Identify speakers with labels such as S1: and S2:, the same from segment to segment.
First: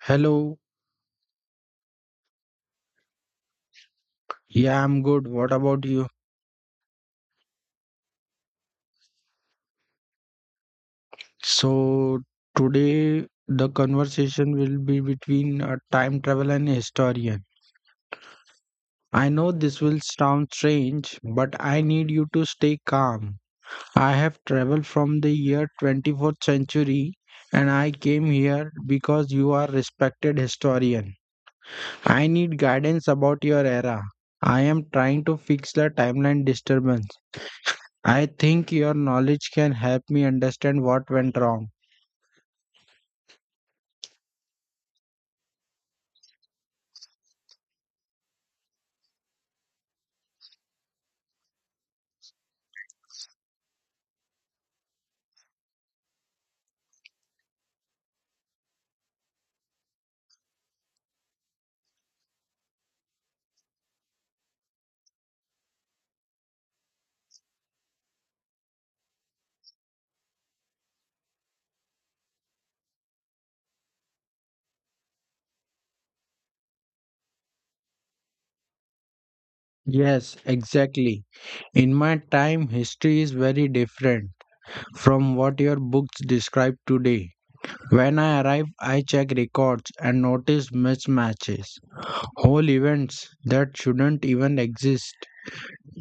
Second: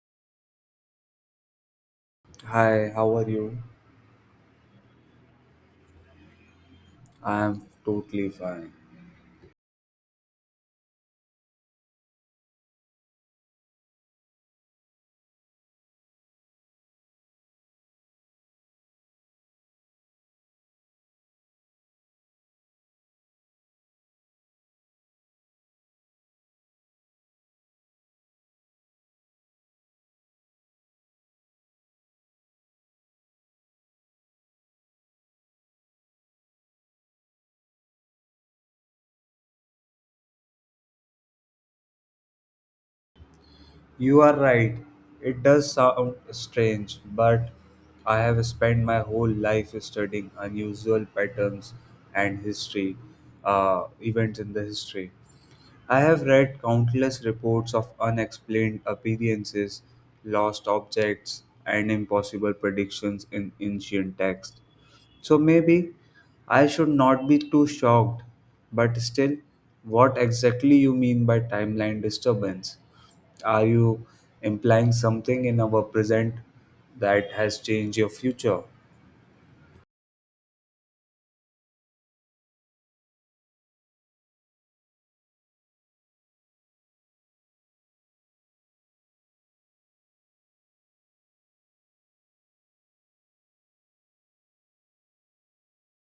S1: Hello.
S2: Hi, how are you?
S1: Yeah, I'm good. What about you?
S2: I am totally fine.
S1: So, today the conversation will be between a time travel and a historian. I know this will sound strange, but I need you to stay calm. I have traveled from the year 24th century, and I came here because you are respected historian. I need guidance about your era. I am trying to fix the timeline disturbance. I think your knowledge can help me understand what went wrong.
S2: You are right. It does sound strange, but I have spent my whole life studying unusual patterns and history, events in the history. I have read countless reports of unexplained appearances, lost objects, and impossible predictions in ancient texts. So maybe I should not be too shocked, but still, what exactly you mean by timeline disturbance? Are you implying something in our present that has changed your future?
S1: Yes, exactly. In my time, history is very different from what your books describe today. When I arrive, I check records and notice mismatches, whole events that shouldn't even exist,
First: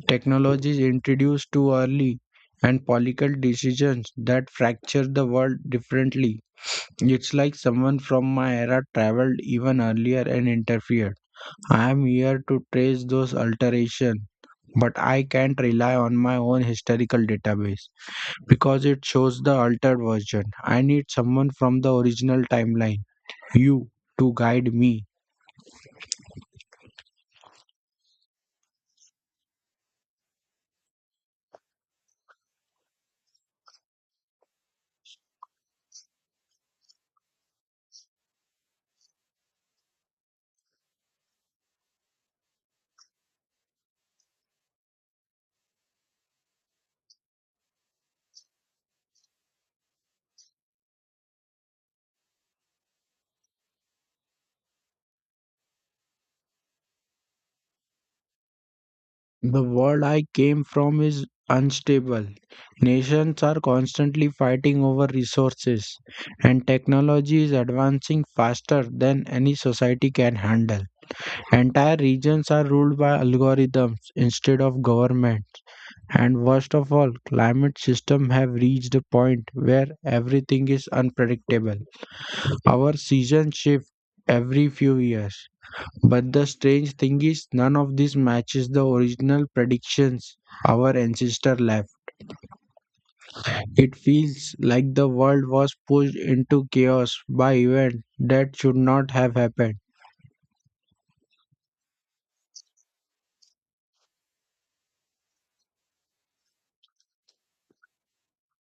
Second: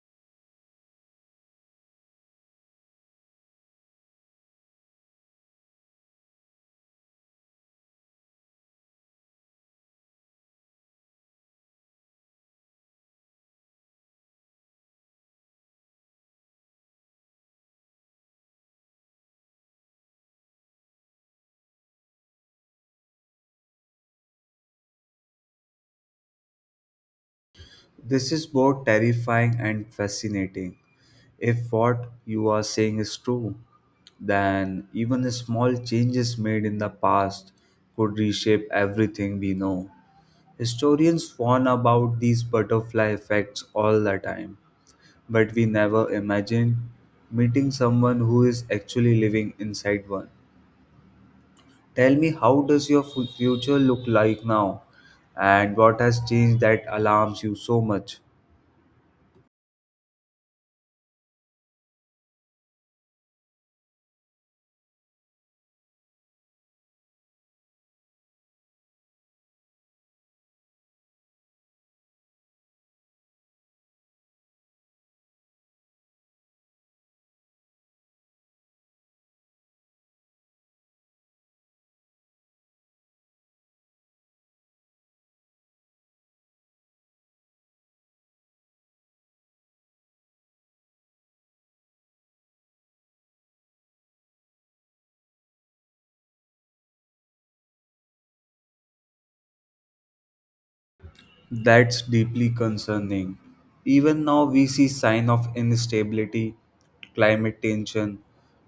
S1: technologies introduced too early, and political decisions that fracture the world differently. It's like someone from my era traveled even earlier and interfered. I am here to trace those alterations, but I can't rely on my own historical database because it shows the altered version. I need someone from the original timeline, you, to guide me.
S2: This is both terrifying and fascinating. If what you are saying is true, then even the small changes made in the past could reshape everything we know. Historians warn about these butterfly effects all the time, but we never imagine meeting someone who is actually living inside one. Tell me, how does your future look like now, and what has changed that alarms you so much?
S1: The world I came from is unstable. Nations are constantly fighting over resources, and technology is advancing faster than any society can handle. Entire regions are ruled by algorithms instead of government. And worst of all, climate systems have reached a point where everything is unpredictable. Our seasons shift every few years. But the strange thing is, none of this matches the original predictions our ancestor left. It feels like the world was pushed into chaos by events that should not have happened.
S2: That's deeply concerning. Even now, we see sign of instability, climate tension,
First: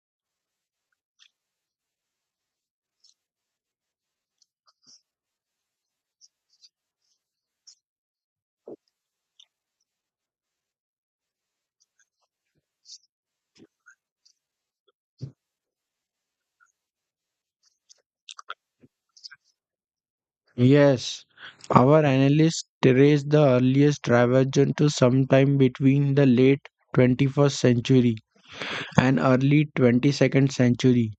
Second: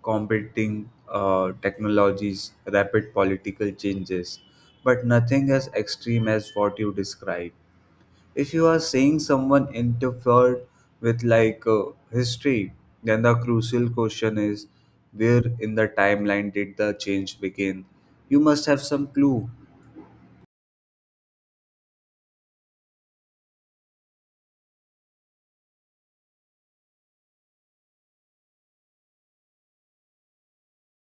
S2: competing technologies, rapid political changes, but nothing as extreme as what you describe. If you are saying someone interfered with like history, then the crucial question is, where in the timeline did the change begin? You must have some clue.
S1: Yes, our analysts trace the earliest divergence to sometime between the late 21st century and early 22nd century,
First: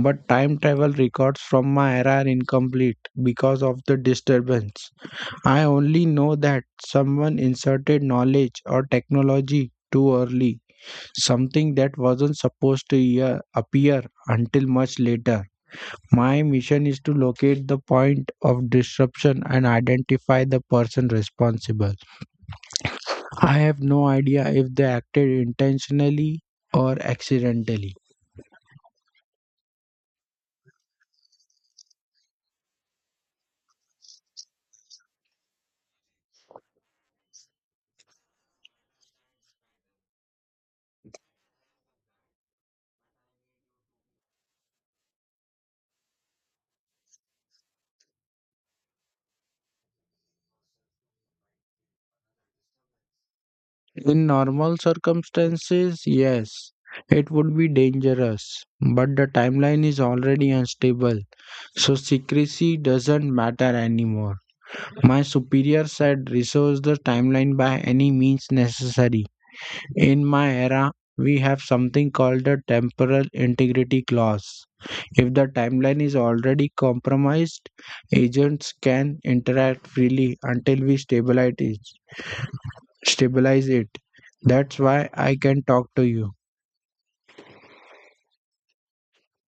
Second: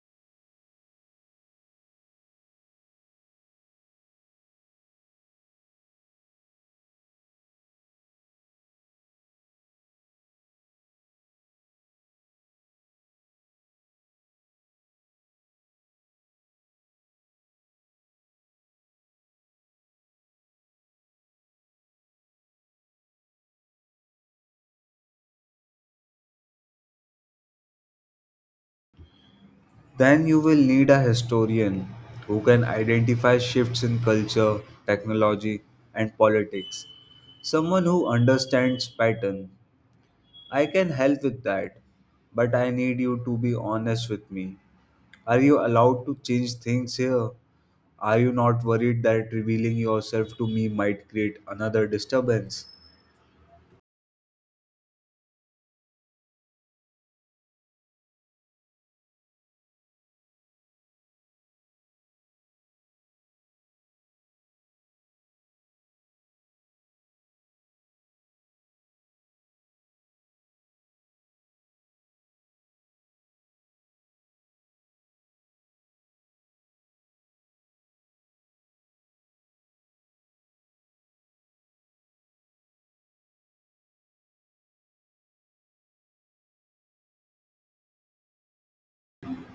S1: but time travel records from my era are incomplete because of the disturbance. I only know that someone inserted knowledge or technology too early, something that wasn't supposed to appear until much later. My mission is to locate the point of disruption and identify the person responsible. I have no idea if they acted intentionally or accidentally.
S2: Then you will need a historian who can identify shifts in culture, technology, and politics. Someone who understands pattern. I can help with that, but I need you to be honest with me. Are you allowed to change things here? Are you not worried that revealing yourself to me might create another disturbance?
S1: In normal circumstances, yes, it would be dangerous, but the timeline is already unstable, so secrecy doesn't matter anymore. My superior said resource the timeline by any means necessary. In my era, we have something called the temporal integrity clause. If the timeline is already compromised, agents can interact freely until we stabilize it. That's why I can talk to you.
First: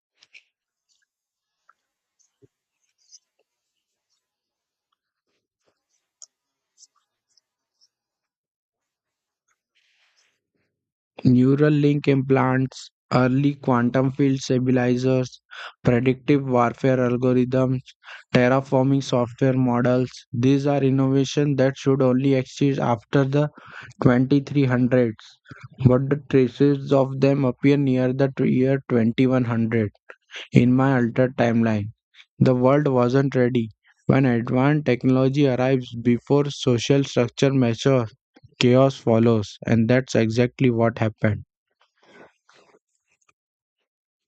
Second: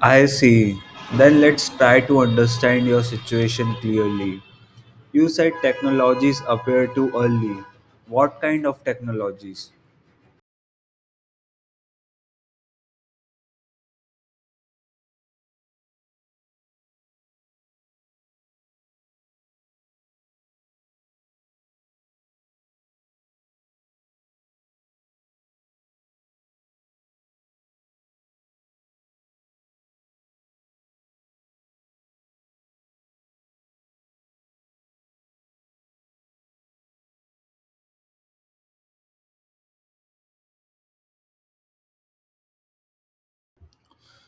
S2: I see. Then let's try to understand your situation clearly. You said technologies appear too early. What kind of technologies?
S1: Neural link implants, early quantum field stabilizers, predictive warfare algorithms, terraforming software models. These are innovations that should only exist after the 2300s, but the traces of them appear near the year 2100 in my altered timeline. The world wasn't ready. When advanced technology arrives before social structure matures, chaos follows, and that's exactly what happened.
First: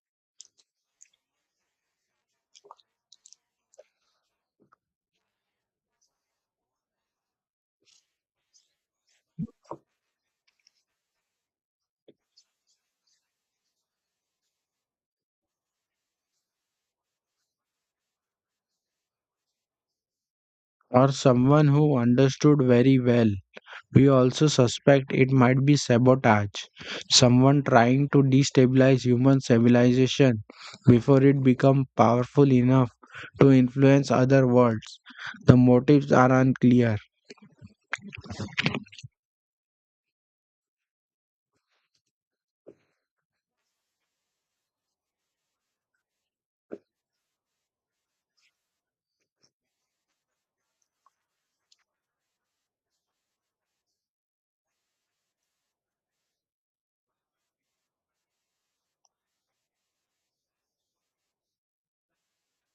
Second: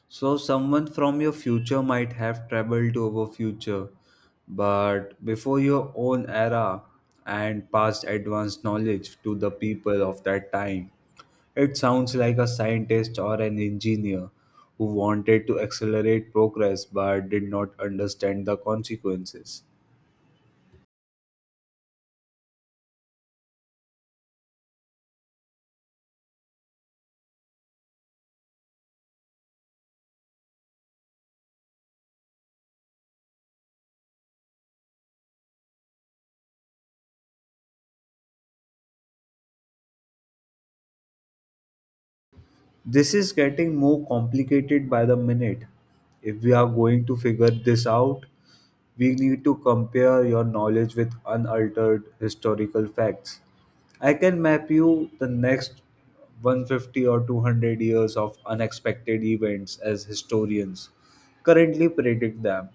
S2: So, someone from your future might have traveled to our future, but before your own era and passed advanced knowledge to the people of that time. It sounds like a scientist or an engineer who wanted to accelerate progress but did not understand the consequences.
S1: Or someone who understood very well. We also suspect it might be sabotage, someone trying to destabilize human civilization before it becomes powerful enough to influence other worlds. The motives are unclear.
S2: This is getting more complicated by the minute. If we are going to figure this out, we need to compare your knowledge with unaltered historical facts. I can map you the next 150 or 200 years of unexpected events as historians currently predict them.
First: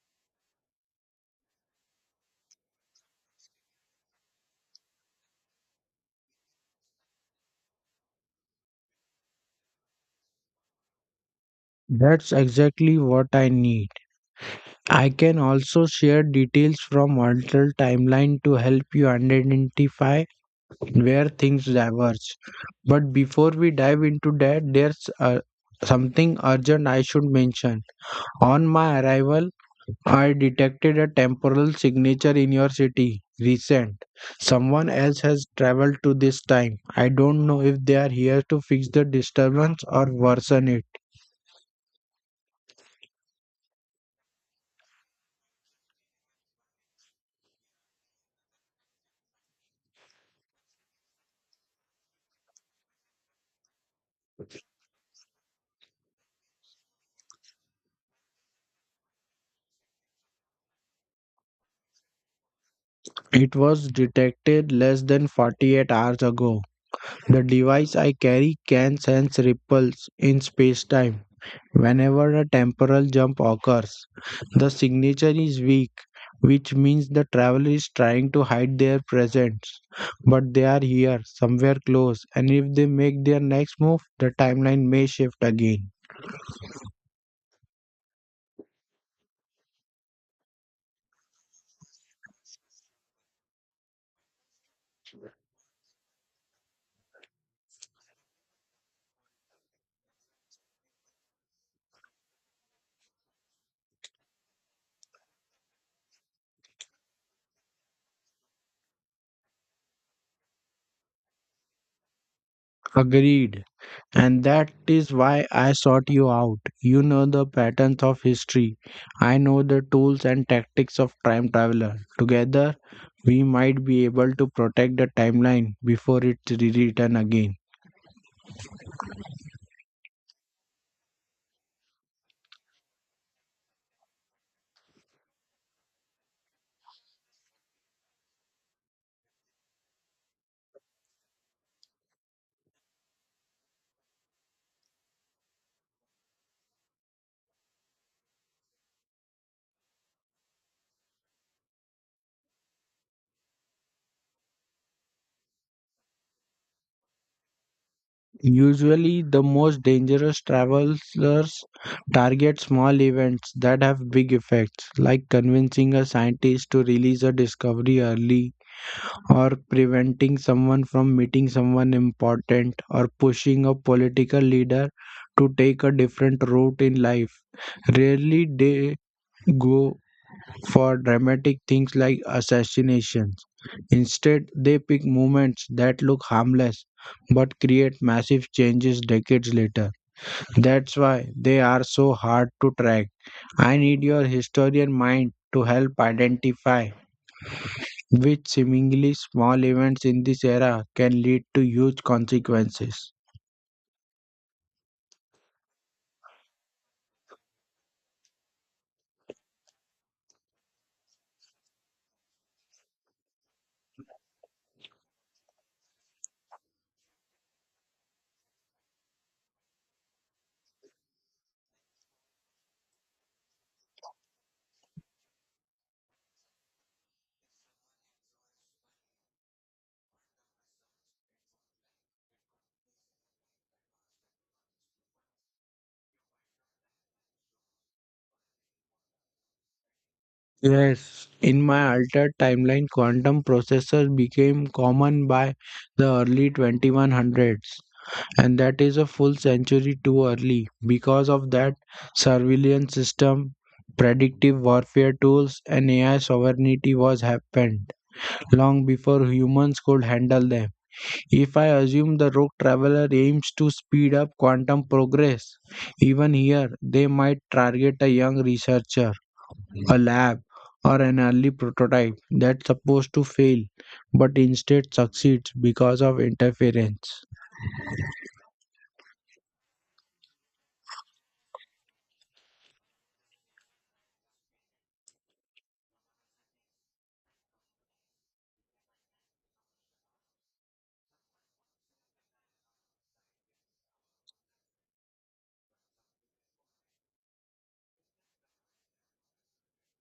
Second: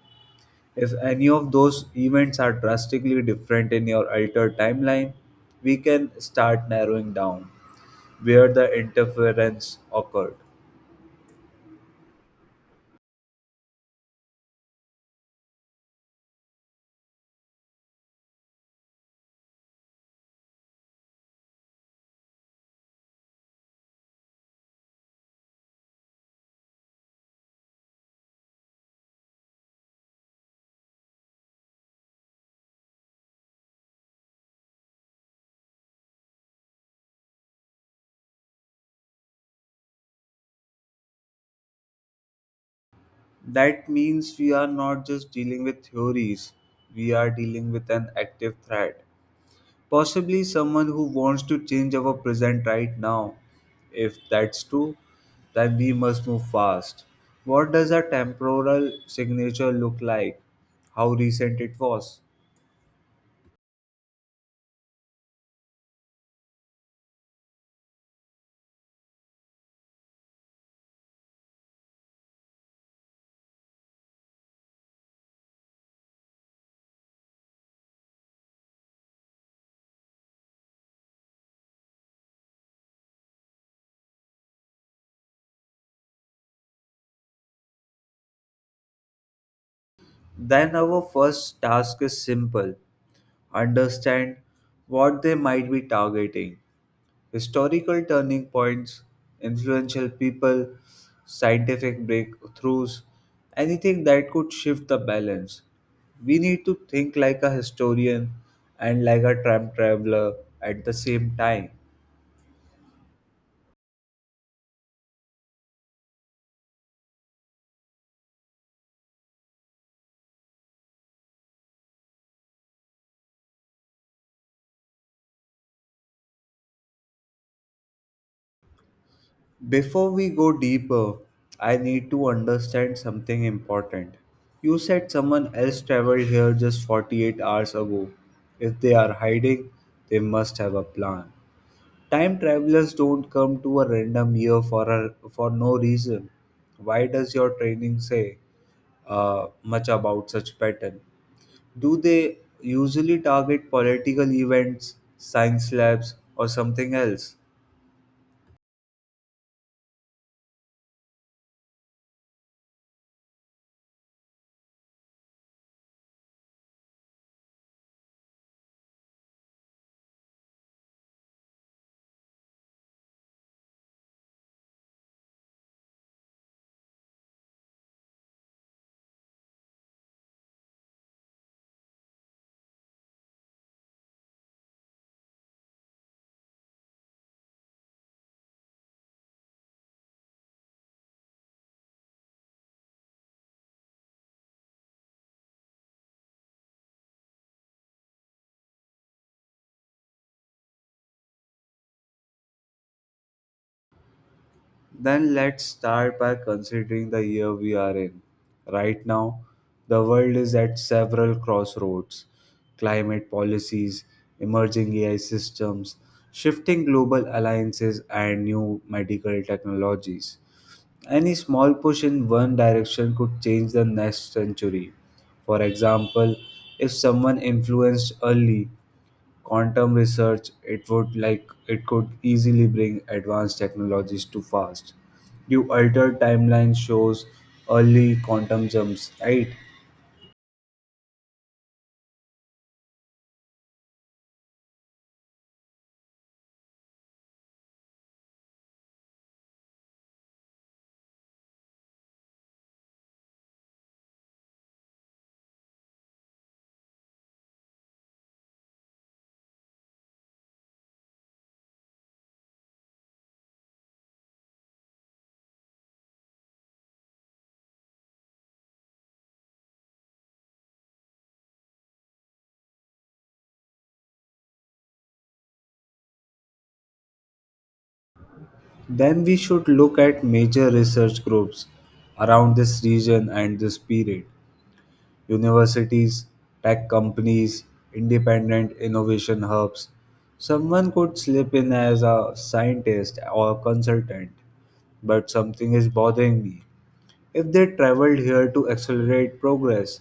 S2: If any of those events are drastically different in your altered timeline, we can start narrowing down where the interference occurred.
S1: That's exactly what I need. I can also share details from alternate timeline to help you identify where things diverge. But before we dive into that, there's something urgent I should mention. On my arrival, I detected a temporal signature in your city. Recent. Someone else has traveled to this time. I don't know if they are here to fix the disturbance or worsen it.
S2: That means we are not just dealing with theories, we are dealing with an active threat. Possibly someone who wants to change our present right now. If that's true, then we must move fast. What does a temporal signature look like? How recent it was?
S1: It was detected less than 48 hours ago. The device I carry can sense ripples in space time. Whenever a temporal jump occurs, the signature is weak, which means the traveler is trying to hide their presence, but they are here, somewhere close, and if they make their next move, the timeline may shift again.
S2: Then our first task is simple understand what they might be targeting historical turning points, influential people, scientific breakthroughs, anything that could shift the balance. We need to think like a historian and like a time traveler at the same time.
S1: Agreed. And that is why I sought you out. You know the patterns of history. I know the tools and tactics of time traveler. Together, we might be able to protect the timeline before it returns again.
S2: Before we go deeper, I need to understand something important. You said someone else traveled here just 48 hours ago. If they are hiding, they must have a plan. Time travelers don't come to a random year for no reason. Why does your training say much about such pattern? Do they usually target political events, science labs, or something else?
S1: Usually, the most dangerous travelers target small events that have big effects, like convincing a scientist to release a discovery early, or preventing someone from meeting someone important, or pushing a political leader to take a different route in life. Rarely they go for dramatic things like assassinations. Instead, they pick moments that look harmless but create massive changes decades later. That's why they are so hard to track. I need your historian mind to help identify which seemingly small events in this era can lead to huge consequences.
S2: Then let's start by considering the year we are in. Right now, the world is at several crossroads climate policies, emerging AI systems, shifting global alliances, and new medical technologies. Any small push in one direction could change the next century. For example, if someone influenced early quantum research, it would like it could easily bring advanced technologies too fast. You altered timeline shows early quantum jumps, right?
S1: Yes, in my altered timeline, quantum processors became common by the early 2100s, and that is a full century too early. Because of that, surveillance system, predictive warfare tools, and AI sovereignty was happened long before humans could handle them. If I assume the rogue traveler aims to speed up quantum progress, even here they might target a young researcher, a lab, or an early prototype that's supposed to fail but instead succeeds because of interference.
S2: Then we should look at major research groups around this region and this period. Universities, tech companies, independent innovation hubs. Someone could slip in as a scientist or consultant, but something is bothering me. If they traveled here to accelerate progress,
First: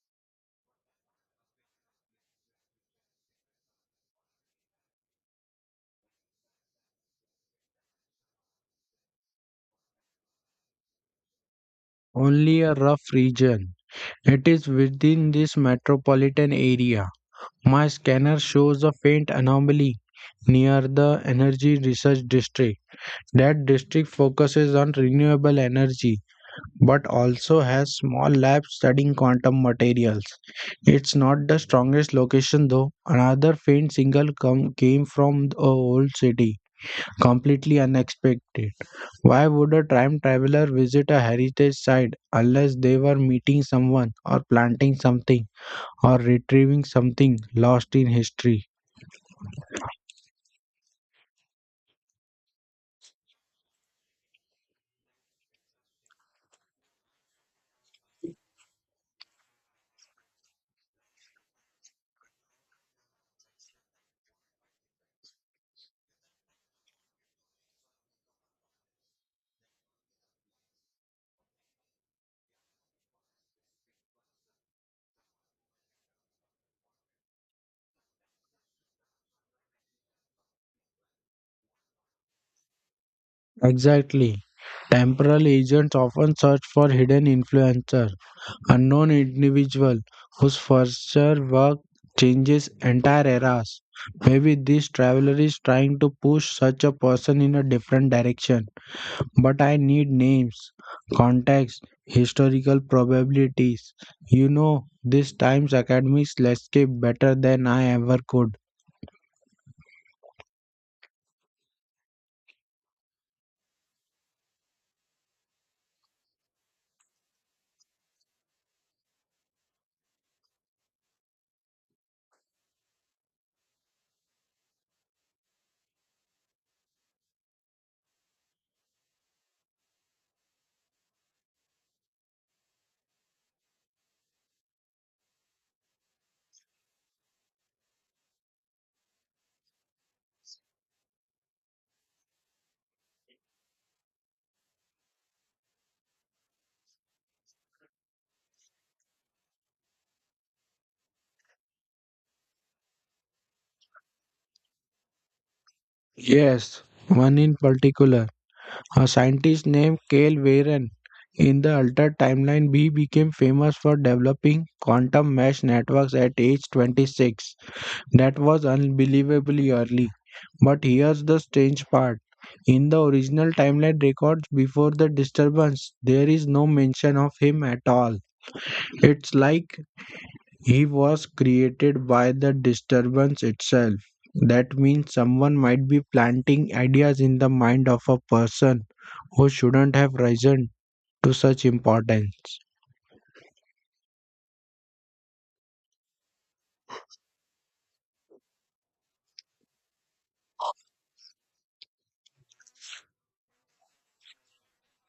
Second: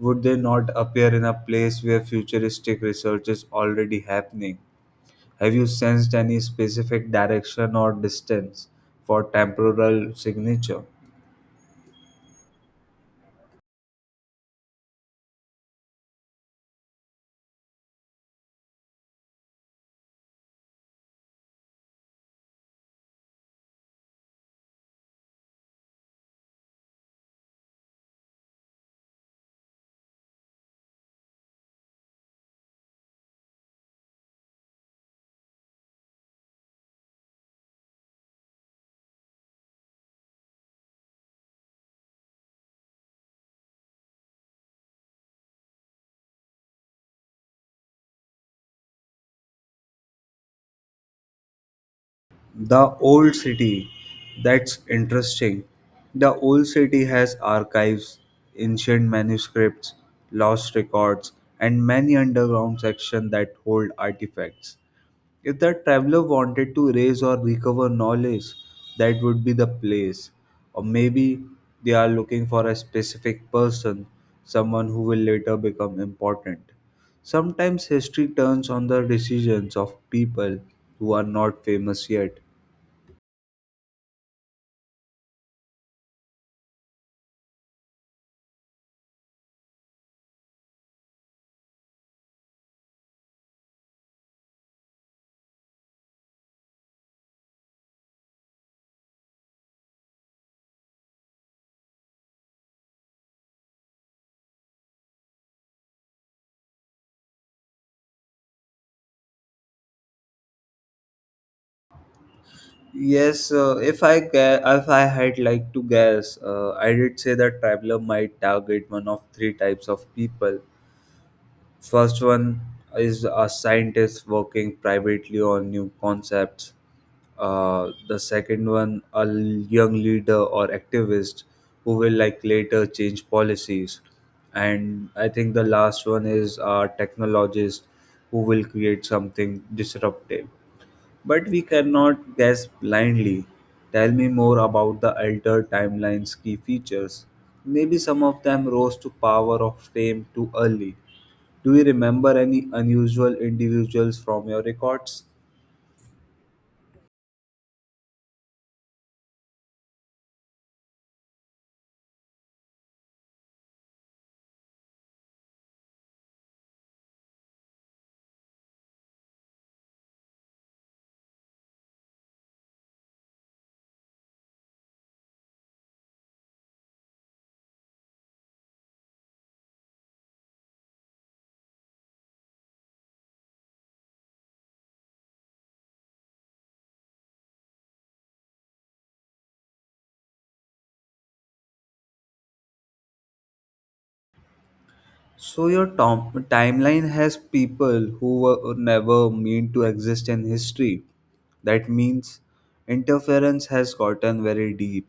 S2: would they not appear in a place where futuristic research is already happening? Have you sensed any specific direction or distance for temporal signature?
S1: Only a rough region. It is within this metropolitan area. My scanner shows a faint anomaly near the Energy Research District. That district focuses on renewable energy but also has small labs studying quantum materials. It's not the strongest location though. Another faint signal came from the old city, completely unexpected. Why would a time traveler visit a heritage site unless they were meeting someone or planting something? Or retrieving something lost in history.
S2: The old city. That's interesting. The old city has archives, ancient manuscripts, lost records, and many underground sections that hold artifacts. If the traveler wanted to raise or recover knowledge, that would be the place. Or maybe they are looking for a specific person, someone who will later become important. Sometimes history turns on the decisions of people who are not famous yet.
S1: Exactly. Temporal agents often search for hidden influencers, unknown individuals whose future work changes entire eras. Maybe this traveler is trying to push such a person in a different direction. But I need names, context, historical probabilities. You know, this time's academics landscape better than I ever could.
S2: Yes, if I gue- if I had like to guess, I did say that traveler might target one of three types of people. First one is a scientist working privately on new concepts. The second one, a young leader or activist who will like later change policies. And I think the last one is a technologist who will create something disruptive. But we cannot guess blindly. Tell me more about the altered timeline's key features. Maybe some of them rose to power of fame too early. Do you remember any unusual individuals from your records?
S1: Yes, one in particular. A scientist named Cale Varen in the Altered Timeline B became famous for developing quantum mesh networks at age 26. That was unbelievably early. But here's the strange part. In the original timeline records before the disturbance, there is no mention of him at all. It's like he was created by the disturbance itself. That means someone might be planting ideas in the mind of a person who shouldn't have risen to such importance.
S2: So your timeline has people who were never meant to exist in history. That means interference has gotten very deep.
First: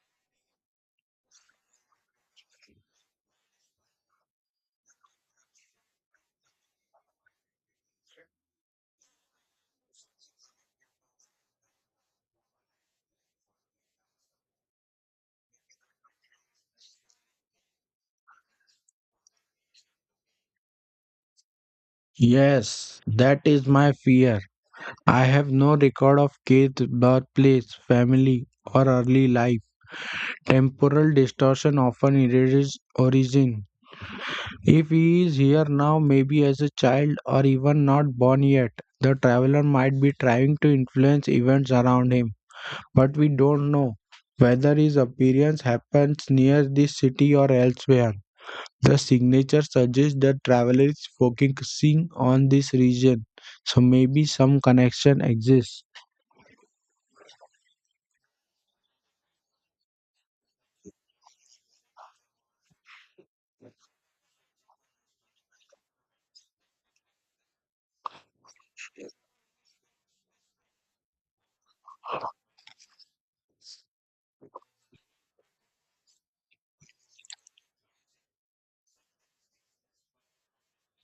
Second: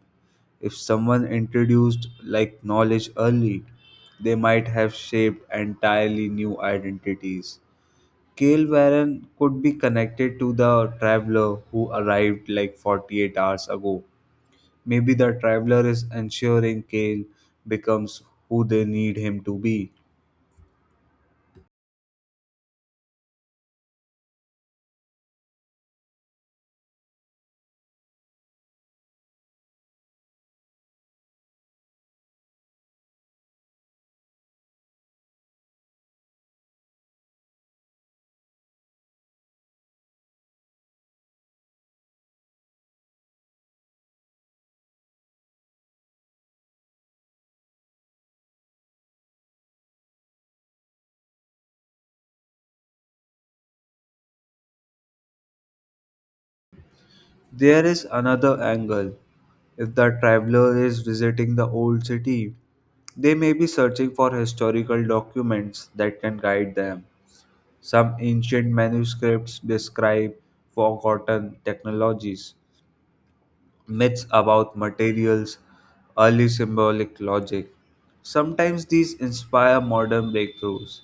S2: If someone introduced like knowledge early, they might have shaped entirely new identities. Kale Warren could be connected to the traveler who arrived like 48 hours ago. Maybe the traveler is ensuring Kale becomes who they need him to be.
S1: Yes, that is my fear. I have no record of Keith's birthplace, family, or early life. Temporal distortion often erases origin. If he is here now, maybe as a child or even not born yet, the traveler might be trying to influence events around him. But we don't know whether his appearance happens near this city or elsewhere. The signature suggests that travelers focusing on this region, so maybe some connection exists.
S2: There is another angle. If the traveler is visiting the old city, they may be searching for historical documents that can guide them. Some ancient manuscripts describe forgotten technologies, myths about materials, early symbolic logic. Sometimes these inspire modern breakthroughs.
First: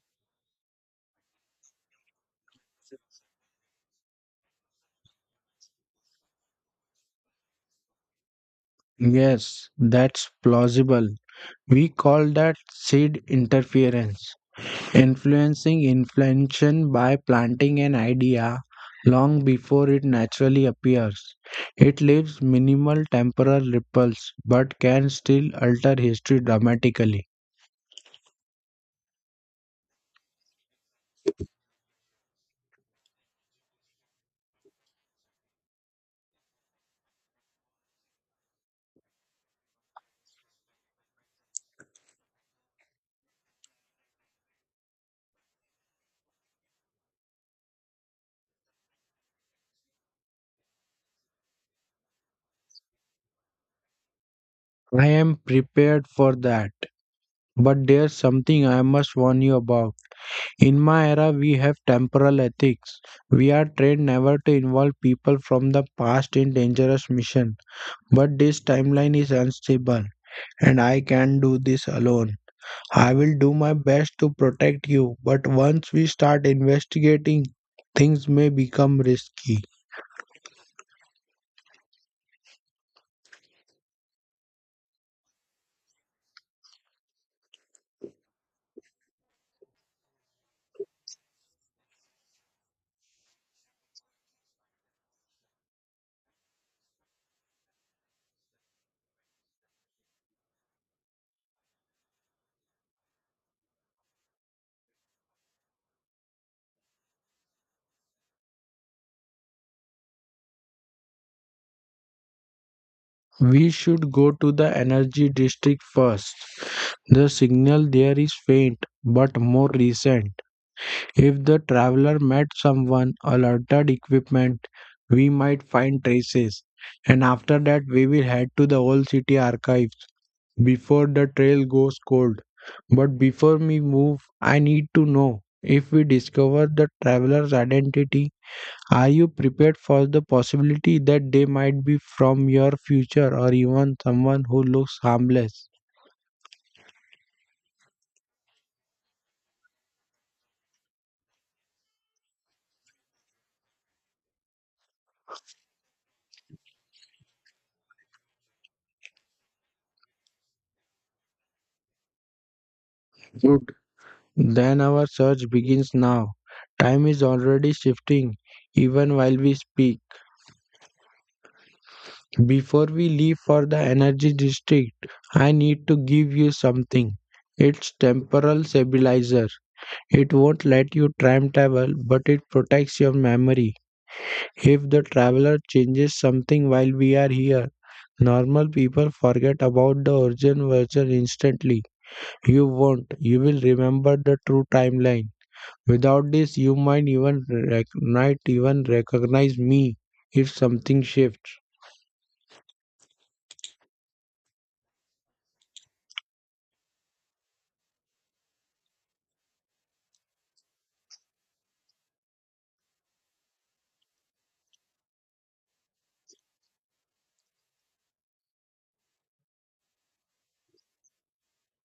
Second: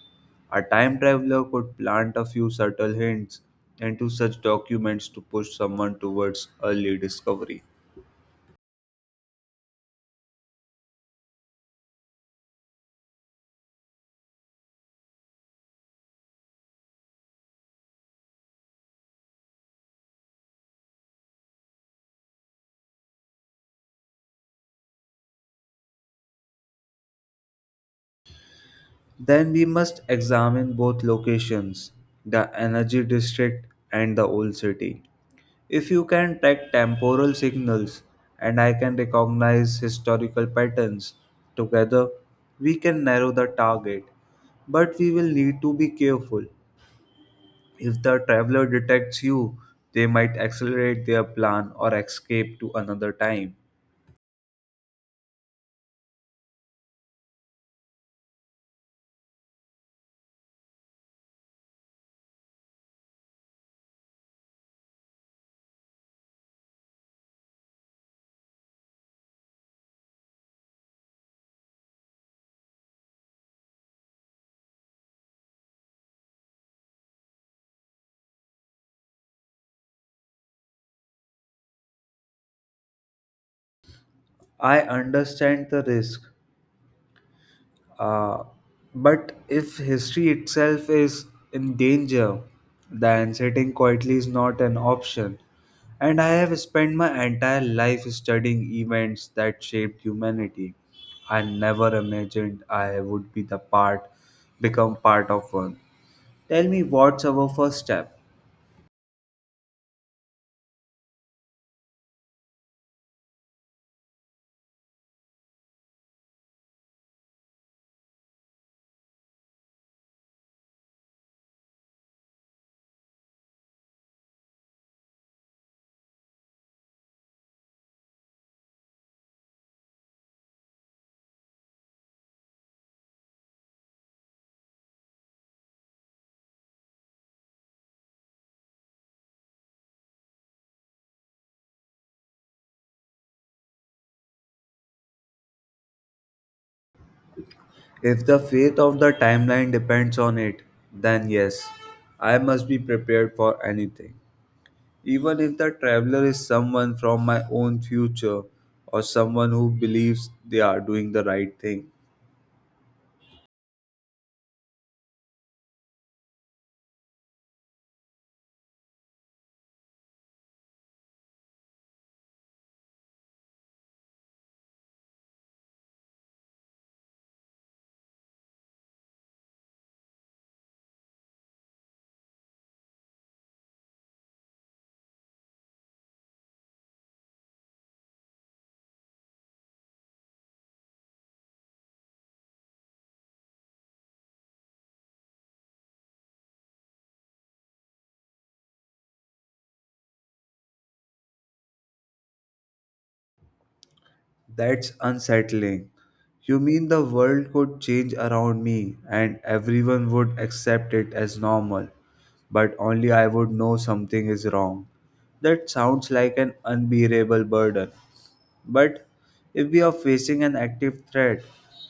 S2: A time traveler could plant a few subtle hints into such documents to push someone towards early discovery.
S1: Yes, that's plausible. We call that seed interference, influencing inflation by planting an idea long before it naturally appears. It leaves minimal temporal ripples but can still alter history dramatically.
S2: Then we must examine both locations, the energy district and the old city. If you can track temporal signals and I can recognize historical patterns, together we can narrow the target. But we will need to be careful. If the traveler detects you, they might accelerate their plan or escape to another time.
S1: I am prepared for that, but there's something I must warn you about. In my era, we have temporal ethics. We are trained never to involve people from the past in dangerous mission. But this timeline is unstable, and I can't do this alone. I will do my best to protect you, but once we start investigating, things may become risky.
S2: I understand the risk, Uh, but if history itself is in danger, then sitting quietly is not an option. And I have spent my entire life studying events that shaped humanity. I never imagined I would be become part of one. Tell me what's our first step?
S1: We should go to the energy district first. The signal there is faint, but more recent. If the traveler met someone or altered equipment, we might find traces. And after that, we will head to the old city archives before the trail goes cold. But before we move, I need to know if we discover the traveler's identity, are you prepared for the possibility that they might be from your future or even someone who looks harmless?
S2: If the fate of the timeline depends on it, then yes, I must be prepared for anything. Even if the traveler is someone from my own future or someone who believes they are doing the right thing,
S1: Good. Then our search begins now. Time is already shifting even while we speak. Before we leave for the energy district, I need to give you something. It's temporal stabilizer. It won't let you time travel, but it protects your memory. If the traveler changes something while we are here, normal people forget about the origin version instantly. You won't. You will remember the true timeline. Without this, you might even might even recognize me if something shifts.
S2: that's unsettling. You mean the world could change around me and everyone would accept it as normal, but only I would know something is wrong. That sounds like an unbearable burden. But if we are facing an active threat,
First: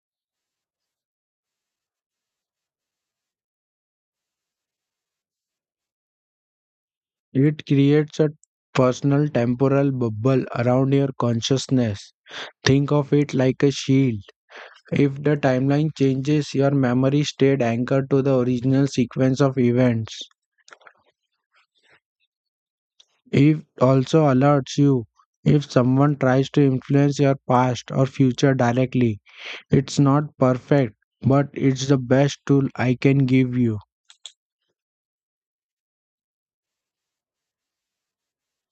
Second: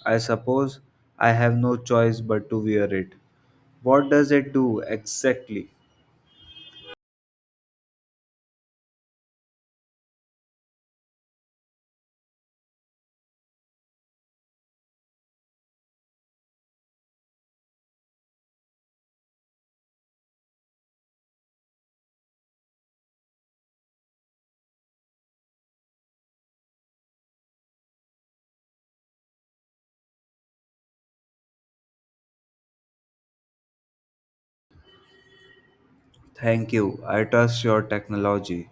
S2: I suppose I have no choice but to wear it. What does it do exactly?
S1: It creates a personal temporal bubble around your consciousness. Think of it like a shield. If the timeline changes, your memory stayed anchored to the original sequence of events. It also alerts you if someone tries to influence your past or future directly. It's not perfect, but it's the best tool I can give you.
S2: Thank you. I trust your technology.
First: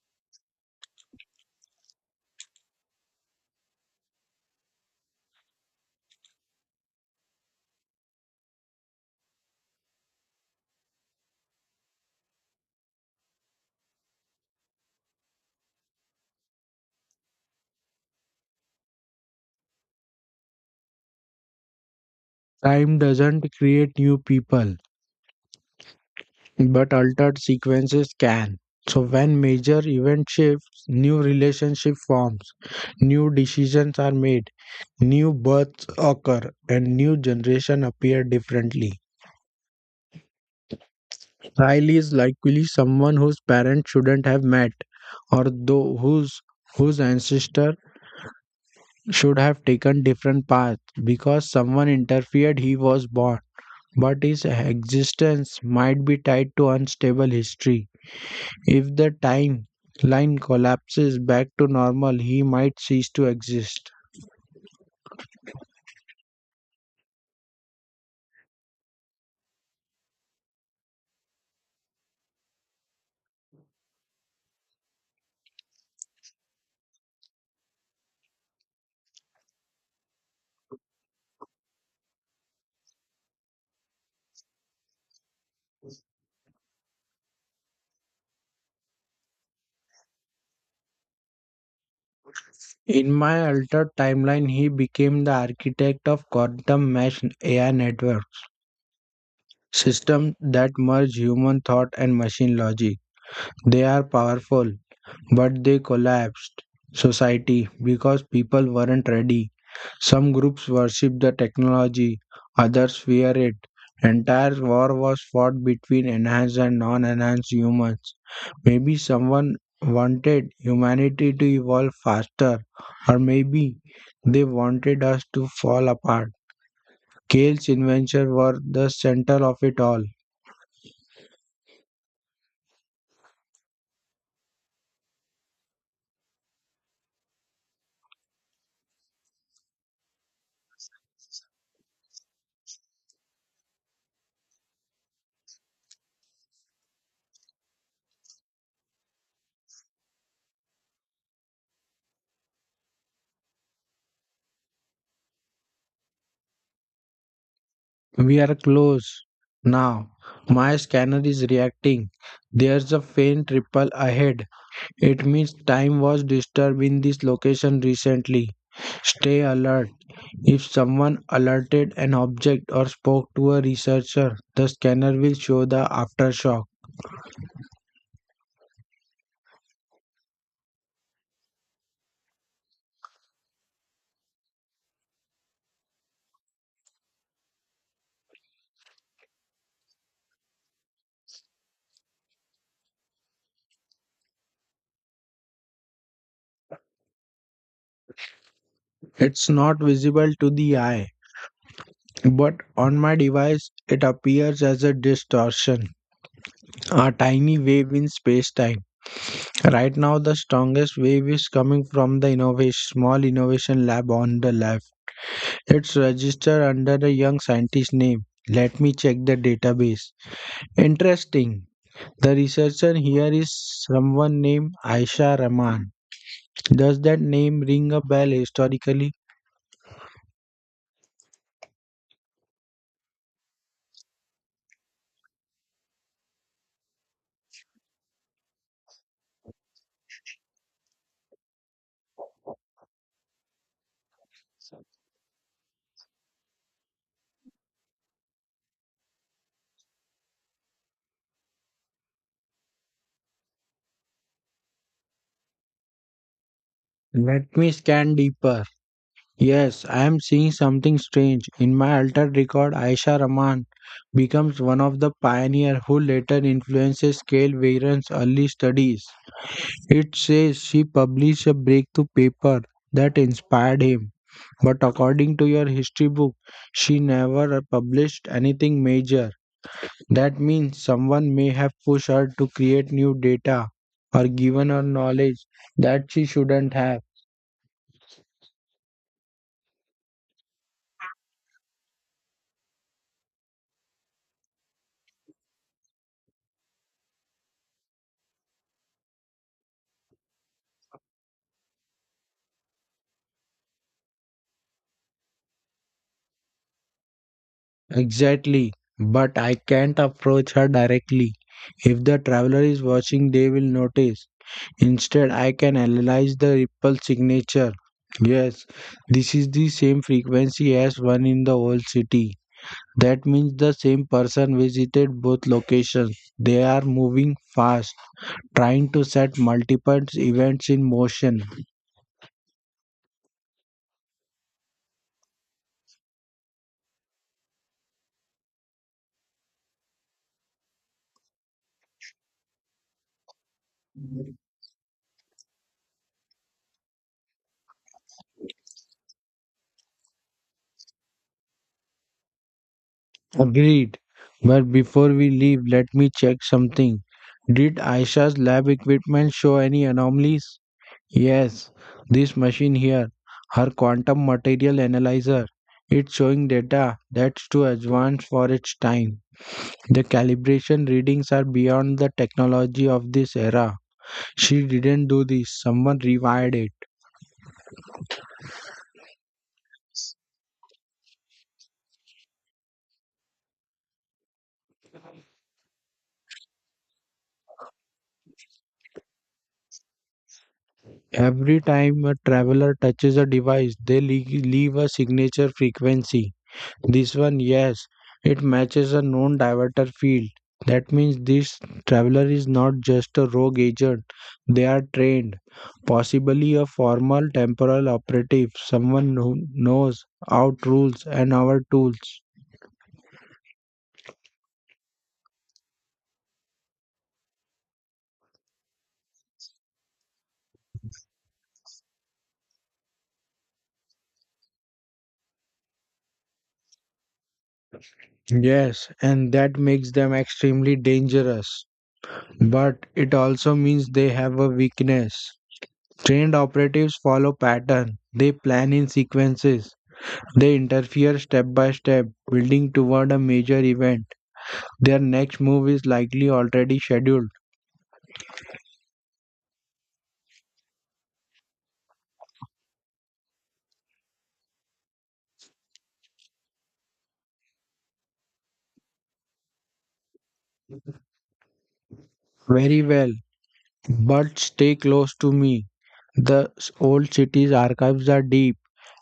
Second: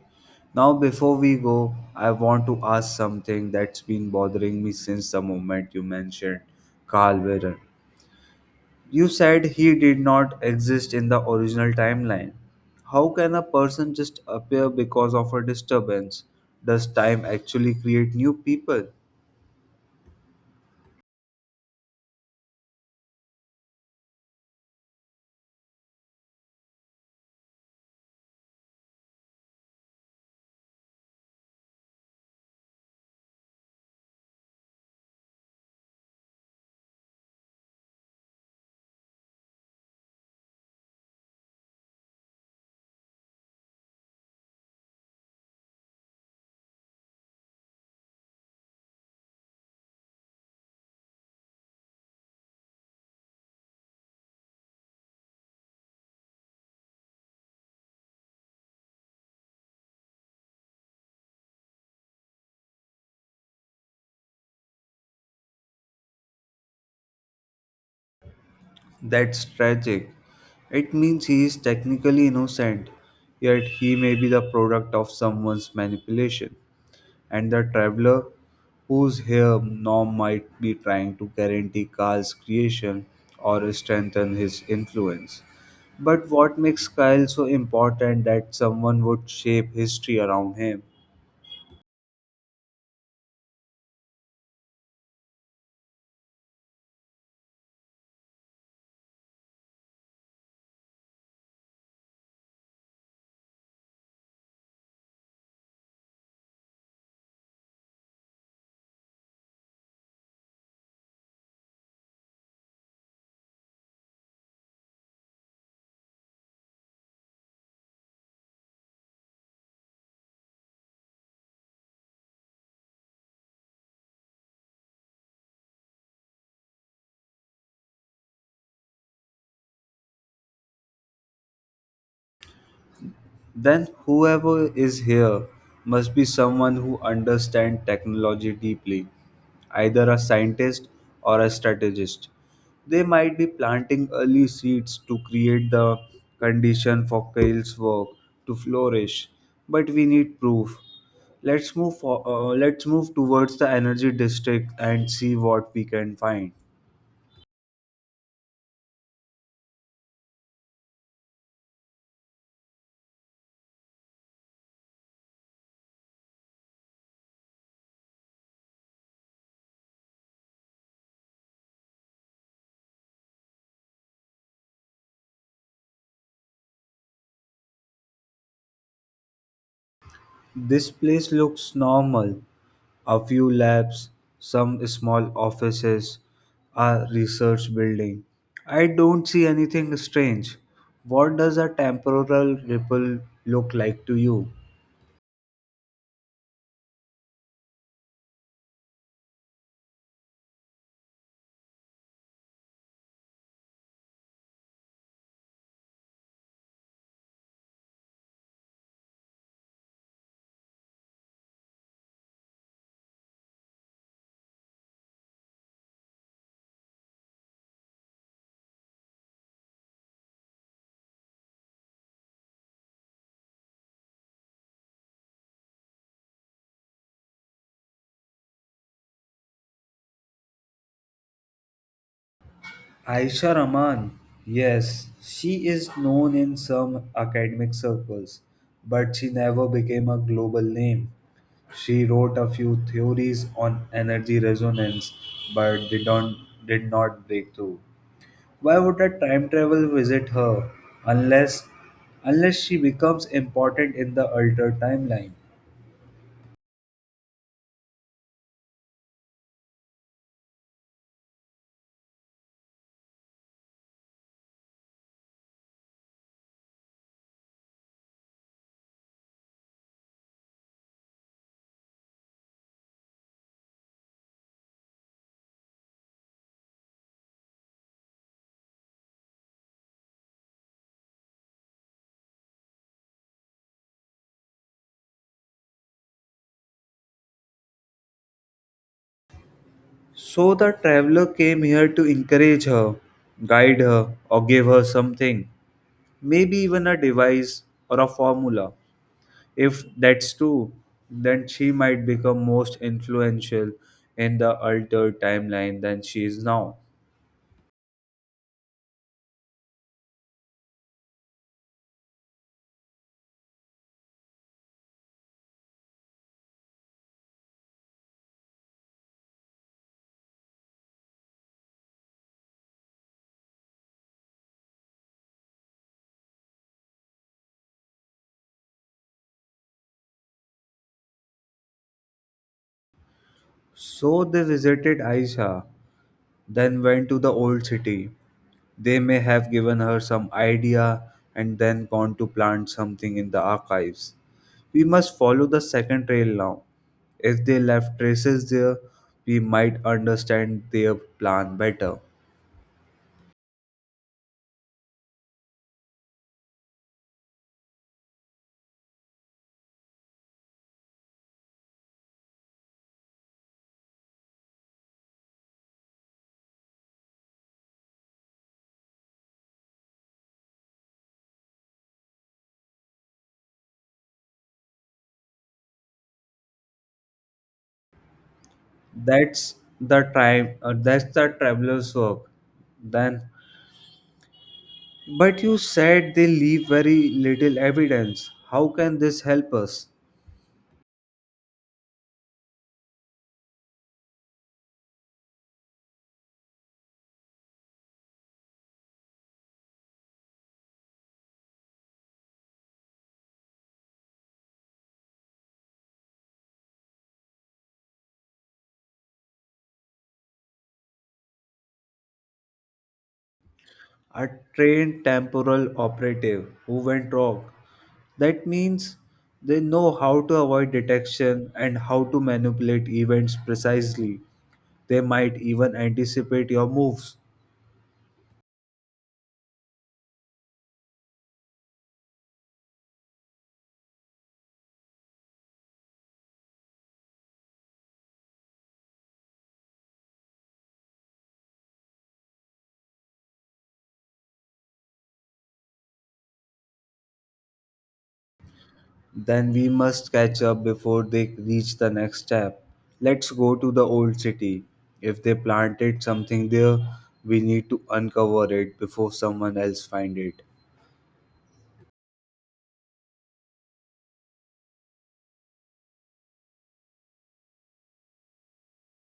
S2: Now, before we go, I want to ask something that's been bothering me since the moment you mentioned Carl Wearer. You said he did not exist in the original timeline. How can a person just appear because of a disturbance? Does time actually create new people?
S1: Time doesn't create new people, but altered sequences can. So when major event shifts, new relationship forms, new decisions are made, new births occur, and new generation appear differently. Child is likely someone whose parents shouldn't have met, or though whose ancestor should have taken different paths because someone interfered he was born, but his existence might be tied to unstable history. If the timeline collapses back to normal, he might cease to exist.
S2: That's tragic. It means he is technically innocent, yet he may be the product of someone's manipulation. And the traveler whose here now might be trying to guarantee Kyle's creation or strengthen his influence. But what makes Kyle so important that someone would shape history around him
S1: In my altered timeline, he became the architect of quantum mesh AI network systems that merge human thought and machine logic. They are powerful, but they collapsed society because people weren't ready. Some groups worshiped the technology, others fear it. Entire war was fought between enhanced and non enhanced humans. Maybe someone wanted humanity to evolve faster, or maybe they wanted us to fall apart. Kale's inventions were the center of it all.
S2: then whoever is here must be someone who understands technology deeply, either a scientist or a strategist. They might be planting early seeds to create the condition for Kale's work to flourish, but we need proof. Let's move towards the energy district and see what we can find.
S1: We are close now. My scanner is reacting. There's a faint ripple ahead. It means time was disturbed in this location recently. Stay alert. If someone alerted an object or spoke to a researcher, the scanner will show the aftershock.
S2: This place looks normal. A few labs, some small offices, a research building. I don't see anything strange. What does a temporal ripple look like to you?
S1: It's not visible to the eye, but on my device, it appears as a distortion, a tiny wave in space time. Right now, the strongest wave is coming from the small innovation lab on the left. It's registered under a young scientist name. Let me check the database. Interesting. The researcher here is someone named Aisha Rahman. Does that name ring a bell historically?
S2: Aisha Rahman. Yes, she is known in some academic circles, but she never became a global name. She wrote a few theories on energy resonance, but they don't, did not break through. Why would a time travel visit her unless unless she becomes important in the altered timeline?
S1: Let me scan deeper. Yes, I am seeing something strange. In my altered record, Aisha Rahman becomes one of the pioneers who later influences Cale Weiron's early studies. It says she published a breakthrough paper that inspired him, but according to your history book, she never published anything major. That means someone may have pushed her to create new data or given her knowledge that she shouldn't have.
S2: So the traveler came here to encourage her, guide her, or give her something, maybe even a device or a formula. If that's true, then she might become most influential in the altered timeline than she is now.
S1: Exactly, but I can't approach her directly. If the traveler is watching, they will notice. Instead, I can analyze the ripple signature. Yes, this is the same frequency as one in the old city. That means the same person visited both locations. They are moving fast, trying to set multiple events in motion.
S2: So they visited Aisha, then went to the old city. They may have given her some idea and then gone to plant something in the archives. We must follow the second trail now. If they left traces there, we might understand their plan better.
S1: Agreed. But before we leave, let me check something. Did Aisha's lab equipment show any anomalies? Yes, this machine here, her quantum material analyzer, it's showing data that's too advanced for its time. The calibration readings are beyond the technology of this era. She didn't do this, someone rewired it.
S2: That's the time. That's the traveler's work. Then, but you said they leave very little evidence. How can this help us?
S1: Every time a traveler touches a device, they leave a signature frequency. This one, yes, it matches a known diverter field. That means this traveler is not just a rogue agent. They are trained, possibly a formal temporal operative, someone who knows our rules and our tools.
S2: A trained temporal operative who went rogue. That means they know how to avoid detection and how to manipulate events precisely. They might even anticipate your moves.
S1: Yes, and that makes them extremely dangerous. But it also means they have a weakness. Trained operatives follow pattern. They plan in sequences. They interfere step by step, building toward a major event. Their next move is likely already scheduled.
S2: Then we must catch up before they reach the next step. Let's go to the old city. If they planted something there, we need to uncover it before someone else find it.
S1: Very well, but stay close to me. The old city's archives are deep,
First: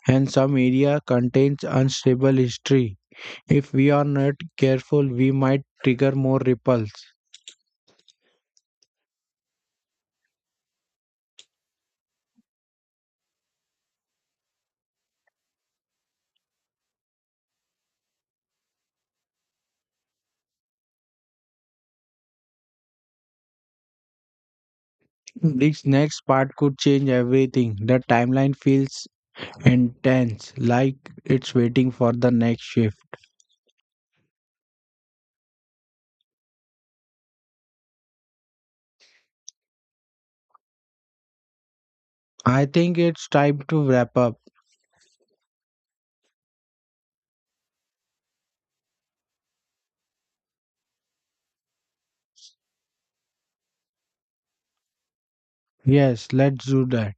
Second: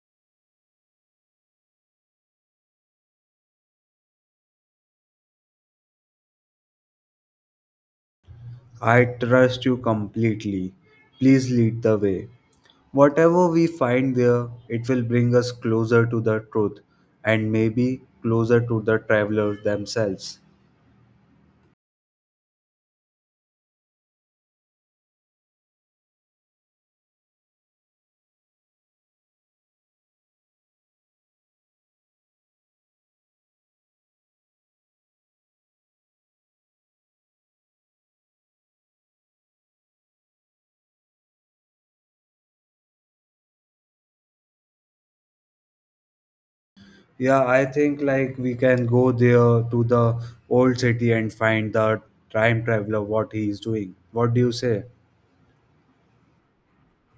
S1: and some area contains unstable history. If we are not careful, we might trigger more ripples.
S2: I trust you completely. Please lead the way. Whatever we find there, it will bring us closer to the truth and maybe closer to the travelers themselves.
S1: This next part could change everything. The timeline feels intense, like it's waiting for the next shift. I think it's time to wrap up.
S2: Yeah, I think like we can go there to the old city and find the time traveler what he is doing. What do you say?
S1: Yes, let's do that.